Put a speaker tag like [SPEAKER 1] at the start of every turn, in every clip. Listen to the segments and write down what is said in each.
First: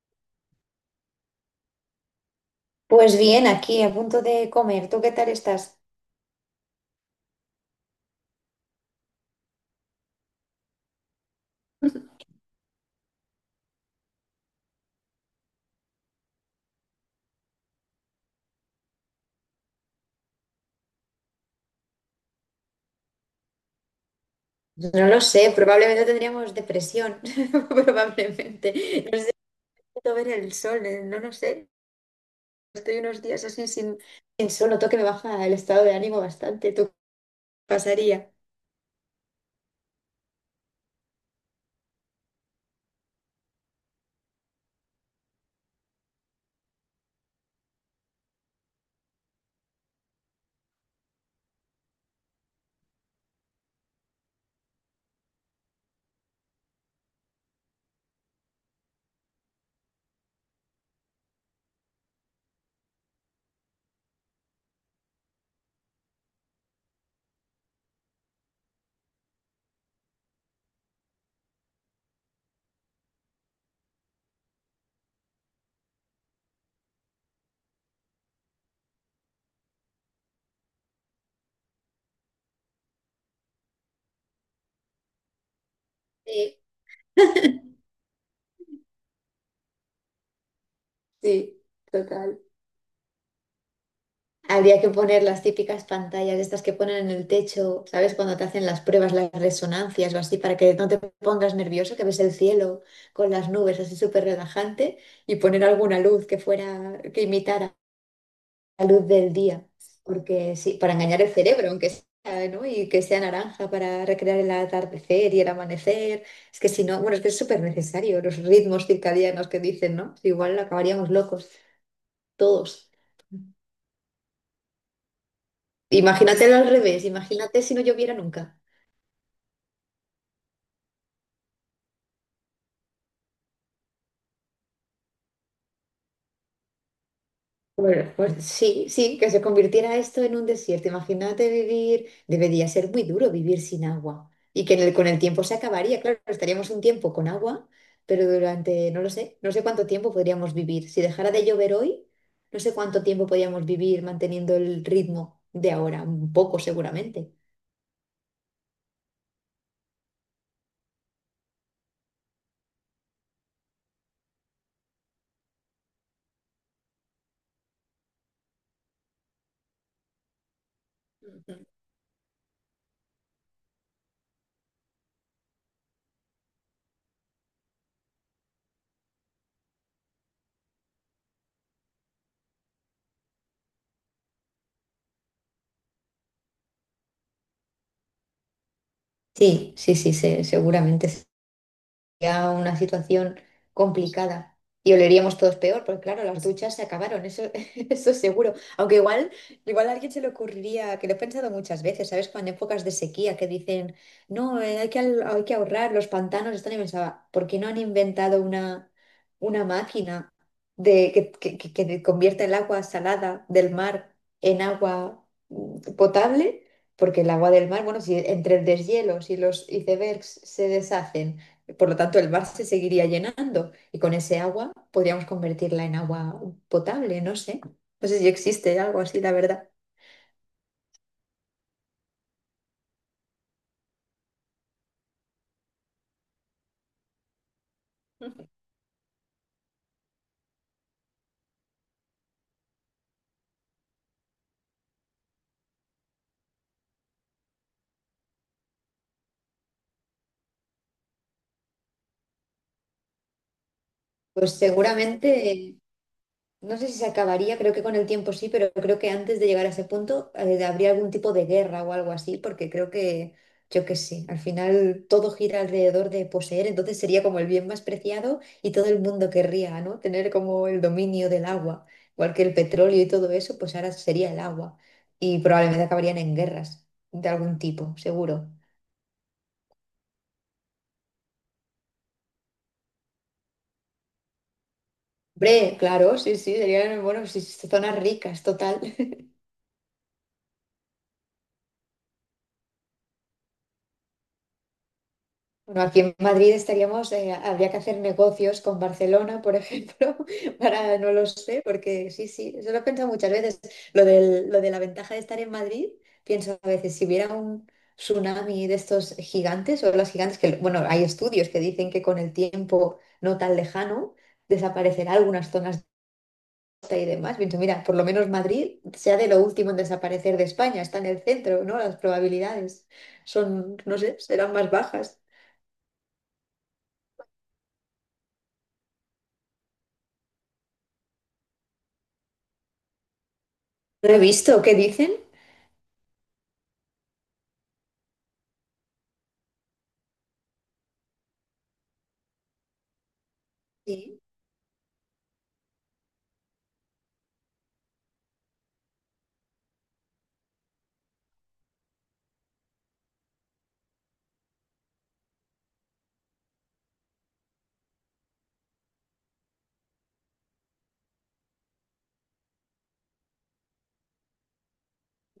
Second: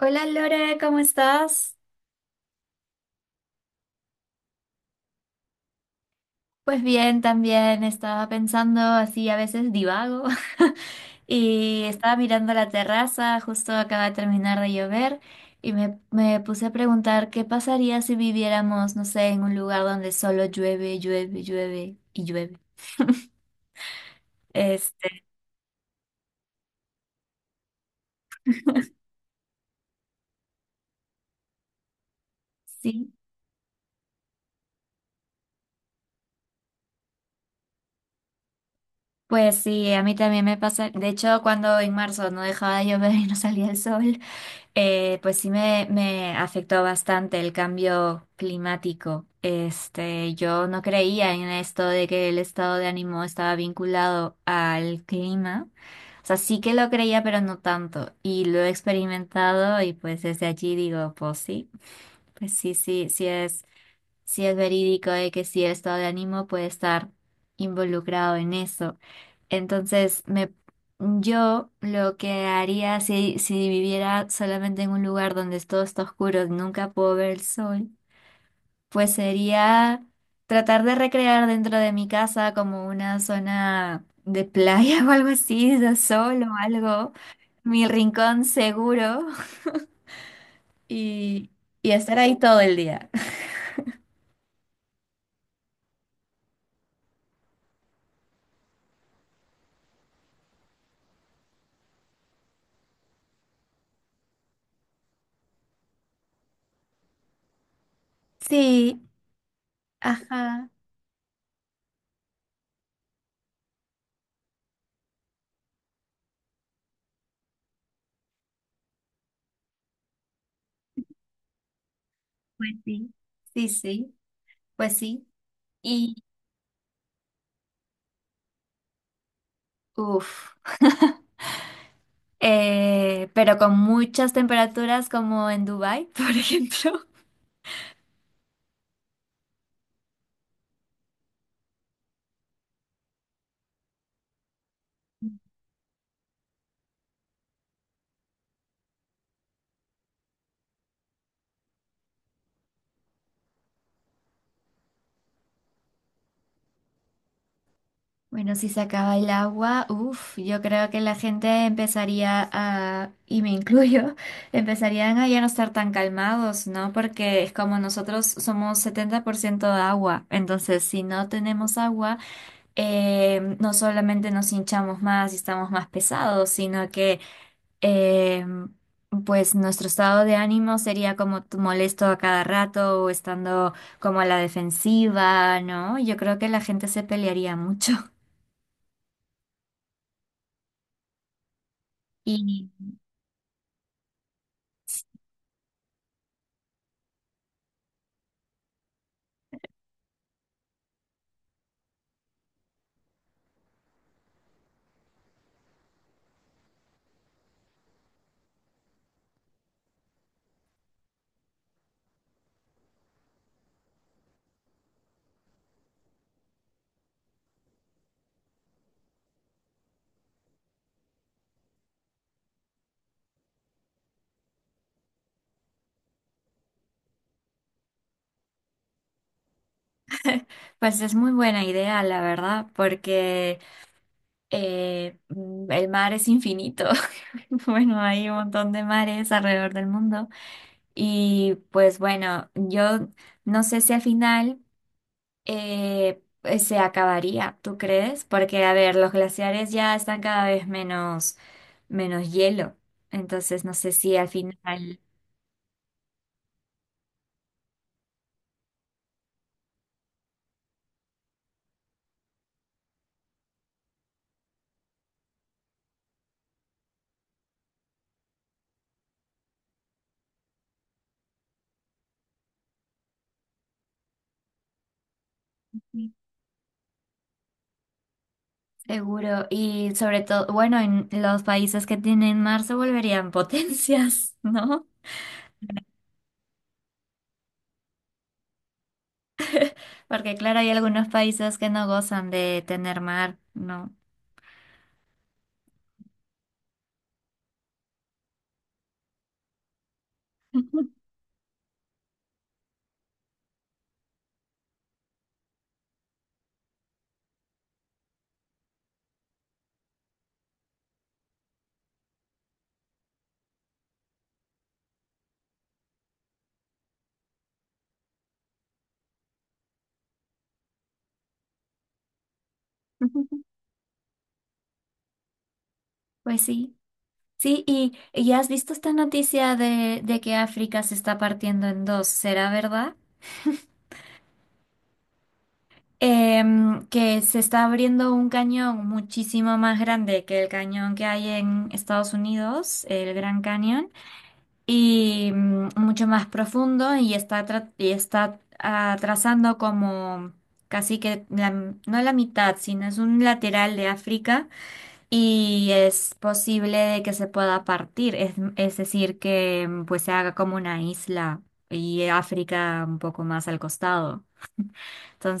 [SPEAKER 1] Hola Lore, ¿cómo estás?
[SPEAKER 2] Pues bien, aquí a punto de comer. ¿Tú qué tal estás?
[SPEAKER 1] Pues bien, también estaba pensando así, a veces divago, y estaba mirando la terraza, justo acaba de terminar de llover, y me puse a preguntar qué pasaría si viviéramos, no sé, en un lugar donde solo llueve, llueve, llueve y llueve.
[SPEAKER 2] No lo
[SPEAKER 1] Este,
[SPEAKER 2] sé, probablemente tendríamos depresión, probablemente. No sé, necesito ver el sol, no lo sé. Estoy
[SPEAKER 1] sí,
[SPEAKER 2] unos días así sin, sin sol, noto que me baja el estado de ánimo bastante. ¿Tú qué pasaría?
[SPEAKER 1] pues sí, a mí también me pasa, de hecho, cuando en marzo no dejaba de llover y no salía el sol. Pues sí me afectó bastante el cambio climático. Este, yo no creía en esto de que el estado de ánimo estaba vinculado al clima. O sea, sí que lo creía, pero no tanto. Y lo he experimentado y pues desde allí digo, pues sí, sí, sí, si es verídico de que si el estado de ánimo puede estar involucrado en eso. Entonces, me, yo lo que haría si viviera solamente en un lugar donde todo está oscuro y nunca puedo ver el sol, pues sería tratar de recrear dentro de mi casa como una zona de playa o algo así, de sol o
[SPEAKER 2] Sí.
[SPEAKER 1] algo, mi rincón seguro y,
[SPEAKER 2] Sí,
[SPEAKER 1] y estar ahí
[SPEAKER 2] total.
[SPEAKER 1] todo el día.
[SPEAKER 2] Habría que poner las típicas pantallas, estas que ponen en el techo, ¿sabes? Cuando te hacen las pruebas, las resonancias o así, para que no te pongas nervioso, que ves el cielo con las nubes así súper relajante y poner alguna luz que fuera, que imitara la
[SPEAKER 1] Sí,
[SPEAKER 2] luz del día, porque
[SPEAKER 1] ajá.
[SPEAKER 2] sí, para engañar el cerebro, aunque sea, ¿no? Y que sea naranja para recrear el atardecer y el amanecer. Es que si no, bueno, es que es súper necesario los ritmos circadianos que dicen, ¿no? Igual acabaríamos locos,
[SPEAKER 1] Pues
[SPEAKER 2] todos.
[SPEAKER 1] sí, sí, sí, pues sí. Y,
[SPEAKER 2] Imagínate al revés, imagínate si no lloviera nunca.
[SPEAKER 1] uff, pero con muchas temperaturas como en Dubái, por ejemplo.
[SPEAKER 2] Bueno, pues sí, sí, que se convirtiera esto en un desierto. Imagínate vivir, debería ser muy duro vivir sin agua y que con el tiempo se acabaría. Claro, estaríamos un tiempo con agua, pero durante, no lo sé, no sé cuánto tiempo podríamos vivir. Si dejara de llover hoy, no sé cuánto tiempo podríamos vivir manteniendo el ritmo de ahora, un poco seguramente.
[SPEAKER 1] Bueno, si se acaba el agua, uff, yo creo que la gente empezaría a, y me incluyo, empezarían a ya no estar tan calmados, ¿no? Porque es como nosotros somos 70% agua, entonces si no
[SPEAKER 2] Ujú.
[SPEAKER 1] tenemos agua, no solamente nos hinchamos más y estamos más pesados, sino que eh, pues nuestro estado de ánimo sería como t- molesto a cada rato o estando como a la defensiva, ¿no? Yo creo que la gente se pelearía mucho.
[SPEAKER 2] Sí, sí, sí, seguramente sería
[SPEAKER 1] Y
[SPEAKER 2] una situación complicada y oleríamos todos peor, porque claro, las duchas se acabaron, eso, eso seguro. Aunque igual, igual a alguien se le ocurriría, que lo he pensado muchas veces, ¿sabes? Cuando en épocas de sequía que dicen, no, hay hay que ahorrar, los pantanos están, y pensaba, ¿por qué no han inventado una máquina de, que convierta el agua salada del mar en agua potable? Porque el agua del mar, bueno, si entre el deshielo, si los icebergs se deshacen, por lo tanto, el mar se seguiría llenando y con ese agua podríamos convertirla en agua potable, no sé. No sé si existe algo así, la verdad.
[SPEAKER 1] pues es muy buena idea, la verdad, porque el mar es infinito. Bueno, hay un montón de mares alrededor del mundo. Y pues bueno, yo no sé si al final… pues, se acabaría, ¿tú crees? Porque, a ver, los glaciares ya están cada vez menos, menos hielo. Entonces, no sé si al
[SPEAKER 2] Pues
[SPEAKER 1] final,
[SPEAKER 2] seguramente no sé si se acabaría, creo que con el tiempo sí, pero creo que antes de llegar a ese punto habría algún tipo de guerra o algo así, porque creo que, yo qué sé, al final todo gira alrededor de poseer, entonces sería como el bien más preciado y todo el mundo querría, ¿no? Tener como el dominio del agua, igual que el petróleo y todo eso, pues ahora sería el agua y probablemente
[SPEAKER 1] sí.
[SPEAKER 2] acabarían en guerras de algún tipo, seguro.
[SPEAKER 1] Seguro, y sobre todo, bueno, en los países que tienen mar se volverían potencias, ¿no?
[SPEAKER 2] Hombre, claro, sí, sí, serían, bueno, sí, sí, zonas ricas, total.
[SPEAKER 1] Porque, claro, hay algunos países que no gozan de tener mar, ¿no?
[SPEAKER 2] Bueno, aquí en Madrid estaríamos, habría que hacer negocios con Barcelona, por ejemplo, para, no lo sé, porque sí, sí, eso lo he pensado muchas veces. Lo de la ventaja de estar en Madrid, pienso a veces, si hubiera un tsunami de estos gigantes o las gigantes, que bueno, hay estudios que dicen que con el tiempo no tan lejano desaparecerá algunas zonas de costa y demás. Pienso, mira, por lo menos Madrid sea de lo último en desaparecer de España, está en el centro, ¿no? Las probabilidades son, no sé, serán más bajas.
[SPEAKER 1] Pues sí. Sí, y has visto esta noticia de que África se está partiendo en dos, ¿será verdad?
[SPEAKER 2] No he visto, ¿qué dicen?
[SPEAKER 1] Que se está abriendo un cañón muchísimo más grande que el cañón que hay en Estados Unidos, el Gran Cañón,
[SPEAKER 2] Sí,
[SPEAKER 1] y mucho más profundo y está, tra- y está trazando como casi que la- no la mitad, sino es un lateral de África y es posible de que se pueda partir, es decir, que pues se haga como una isla y África un poco más al costado.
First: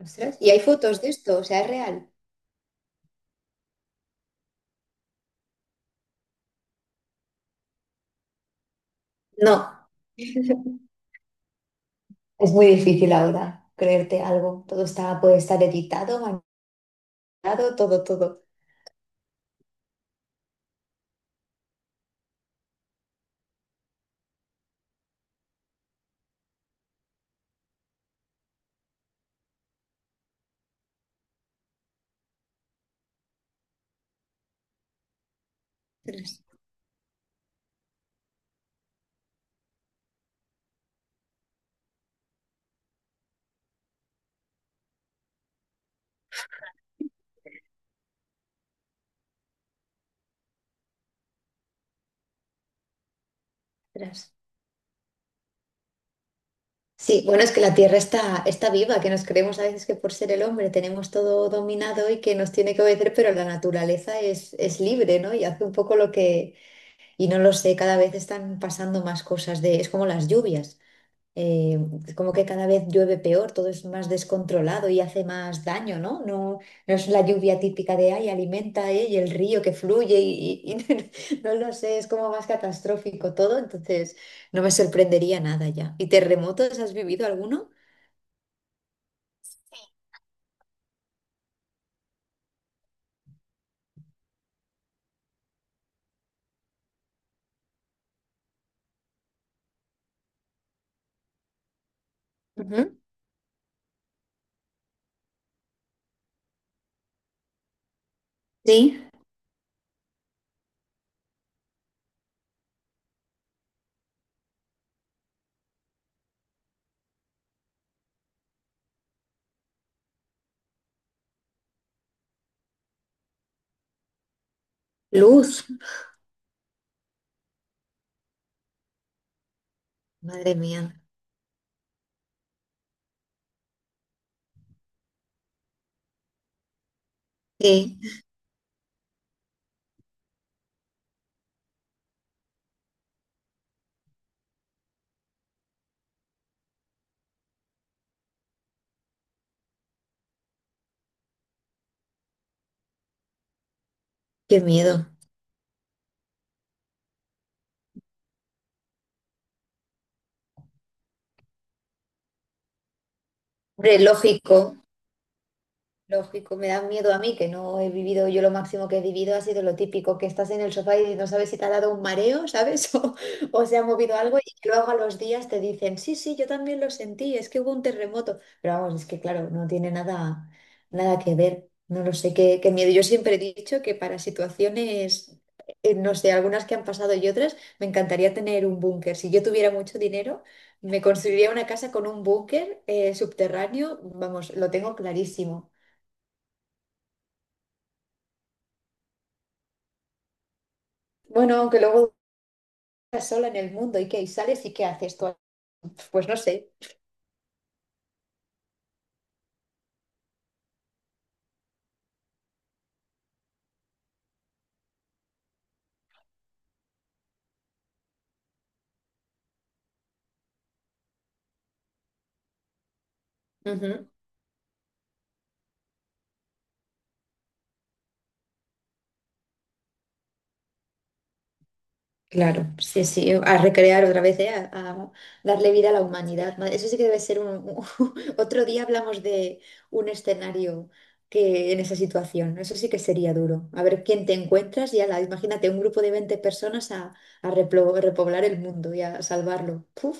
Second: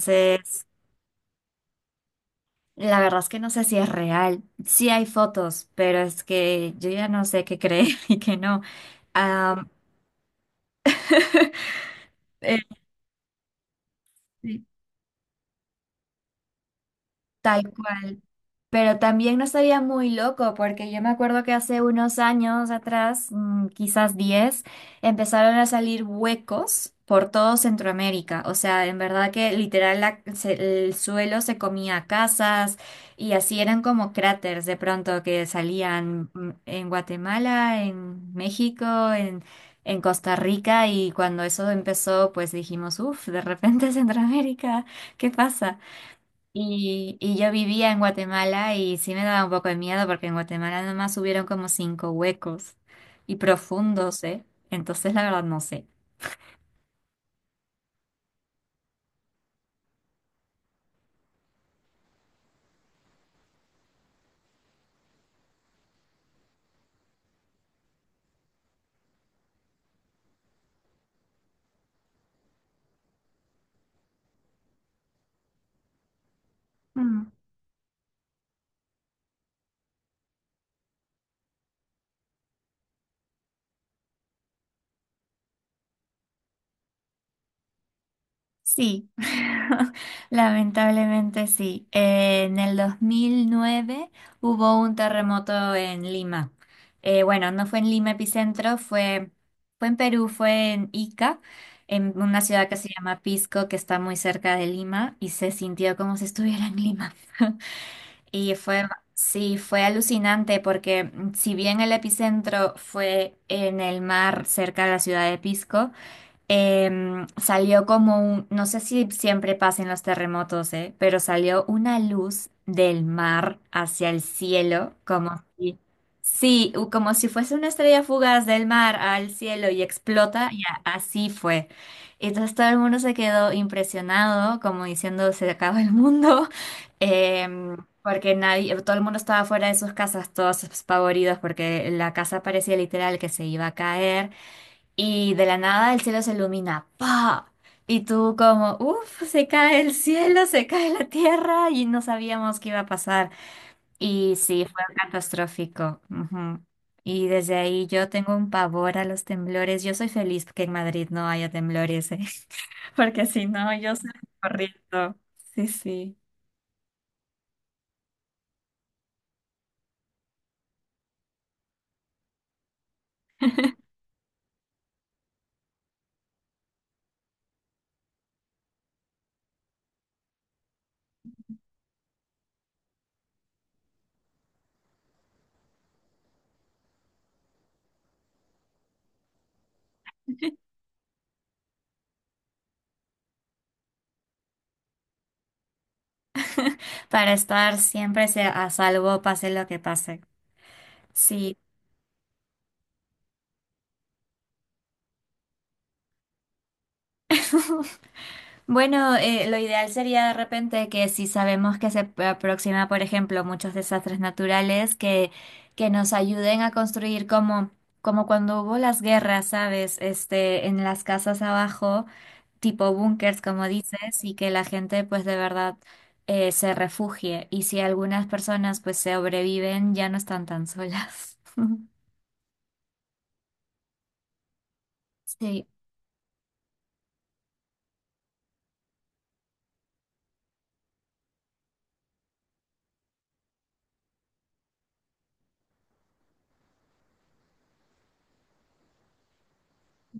[SPEAKER 2] ostras. ¿Y hay fotos de esto? O sea, ¿es real?
[SPEAKER 1] la verdad es que no sé si es real. Sí hay fotos, pero es que yo ya no sé qué creer y qué no.
[SPEAKER 2] No,
[SPEAKER 1] Am,
[SPEAKER 2] es
[SPEAKER 1] eh,
[SPEAKER 2] muy difícil ahora creerte
[SPEAKER 1] sí,
[SPEAKER 2] algo. Todo está, puede estar editado,
[SPEAKER 1] tal
[SPEAKER 2] manipulado, todo,
[SPEAKER 1] cual.
[SPEAKER 2] todo.
[SPEAKER 1] Pero también no estaría muy loco, porque yo me acuerdo que hace unos años atrás, quizás 10, empezaron a salir huecos por todo Centroamérica. O sea, en verdad que literal la- se- el suelo se comía casas y así eran como cráteres de pronto que salían
[SPEAKER 2] Ostras,
[SPEAKER 1] en Guatemala, en México, en, en Costa Rica. Y cuando eso empezó, pues dijimos, uff, de repente Centroamérica, ¿qué pasa? Y yo vivía en Guatemala y sí me daba un poco de miedo porque en Guatemala nomás hubieron como 5 huecos y profundos,
[SPEAKER 2] ostras.
[SPEAKER 1] ¿eh? Entonces la verdad no sé.
[SPEAKER 2] Sí, bueno, es que la Tierra está, está viva, que nos creemos a veces que por ser el hombre tenemos todo dominado y que nos tiene que obedecer, pero la naturaleza es libre, ¿no? Y hace un poco lo que, y no lo sé, cada vez están pasando más cosas de, es como las lluvias. Eh, como que cada vez llueve peor, todo es más descontrolado y hace más daño, ¿no? No, no es la
[SPEAKER 1] Mm,
[SPEAKER 2] lluvia típica de ay, alimenta, y el río que fluye no lo sé, es como más catastrófico todo, entonces no me sorprendería nada ya. ¿Y terremotos has vivido alguno?
[SPEAKER 1] Sí, lamentablemente sí. En el 2009 hubo un terremoto en Lima. Bueno, no fue en Lima epicentro, fue, fue en Perú, fue en Ica, en una ciudad que se
[SPEAKER 2] Ujú.
[SPEAKER 1] llama Pisco, que está muy cerca de Lima, y se sintió como si estuviera en Lima. Y fue,
[SPEAKER 2] Sí,
[SPEAKER 1] sí, fue alucinante porque si bien el epicentro fue en el mar cerca de la ciudad de Pisco, salió como un, no sé si siempre pasan los terremotos, pero salió una luz del mar hacia el cielo, como
[SPEAKER 2] luz,
[SPEAKER 1] si, sí, u- como si fuese una estrella fugaz del mar al cielo y explota,
[SPEAKER 2] madre
[SPEAKER 1] y a-
[SPEAKER 2] mía,
[SPEAKER 1] así fue. Y entonces todo el mundo se quedó impresionado, como diciendo, se acaba el mundo, em,
[SPEAKER 2] sí,
[SPEAKER 1] porque nadie, todo el mundo estaba fuera de sus casas, todos espavoridos, porque la casa parecía literal que se iba a caer. Y de la nada el cielo se ilumina, ¡pa! Y tú como, uff, se cae el cielo, se cae la tierra y no sabíamos qué iba a pasar. Y
[SPEAKER 2] qué
[SPEAKER 1] sí, fue
[SPEAKER 2] miedo.
[SPEAKER 1] catastrófico. Ujú. Y desde ahí yo tengo un pavor a los temblores. Yo soy feliz que en Madrid no haya temblores, ¿eh? Porque si no, yo
[SPEAKER 2] Hombre,
[SPEAKER 1] salgo
[SPEAKER 2] lógico.
[SPEAKER 1] corriendo. Sí, sí.
[SPEAKER 2] Lógico, me da miedo a mí que no he vivido, yo lo máximo que he vivido ha sido lo típico, que estás en el sofá y no sabes si te ha dado un mareo, ¿sabes? O, o se ha movido algo y que luego a los días te dicen, sí, sí, yo también lo sentí, es que hubo un terremoto. Pero vamos, es que claro, no tiene nada, nada que ver, no lo sé, qué, qué miedo. Yo siempre he dicho que para situaciones, no sé, algunas que han pasado y otras, me encantaría tener un búnker. Si yo tuviera mucho dinero... Me construiría una casa con un búnker subterráneo, vamos, lo tengo clarísimo.
[SPEAKER 1] Para estar siempre se- a salvo, pase lo que pase. Sí.
[SPEAKER 2] Bueno, aunque luego estás sola en el mundo y que sales y qué haces tú, pues no sé.
[SPEAKER 1] Bueno, lo ideal sería de repente que si sabemos que se p- aproxima, por ejemplo, muchos desastres naturales, que nos ayuden a construir como, como cuando hubo las guerras, ¿sabes? Este, en las casas abajo, tipo búnkers, como
[SPEAKER 2] Ujú,
[SPEAKER 1] dices, y que la gente pues de verdad se refugie. Y si algunas personas pues sobreviven, ya no están tan solas.
[SPEAKER 2] claro, sí, sí, a recrear otra vez, ¿eh? A
[SPEAKER 1] Sí,
[SPEAKER 2] darle vida a la humanidad. Eso sí que debe ser un... Otro día hablamos de un escenario que en esa situación, ¿no? Eso sí que sería duro. A ver quién te encuentras y ala, imagínate un grupo de 20 personas a repoblar el mundo y a salvarlo. Puf,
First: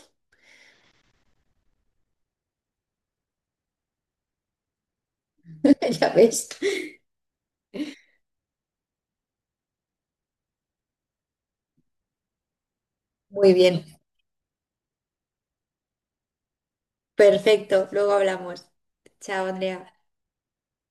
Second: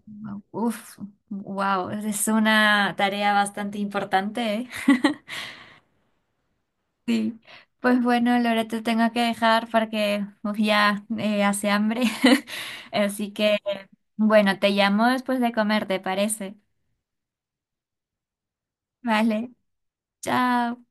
[SPEAKER 1] uf, wow, es una tarea bastante importante, ¿eh?
[SPEAKER 2] ya ves.
[SPEAKER 1] Sí, pues bueno, Laura, te tengo que dejar porque uf, ya hace hambre. Así
[SPEAKER 2] Muy
[SPEAKER 1] que,
[SPEAKER 2] bien,
[SPEAKER 1] bueno, te llamo después de comer, ¿te parece?
[SPEAKER 2] perfecto, luego hablamos. Chao,
[SPEAKER 1] Vale,
[SPEAKER 2] Andrea.
[SPEAKER 1] chao.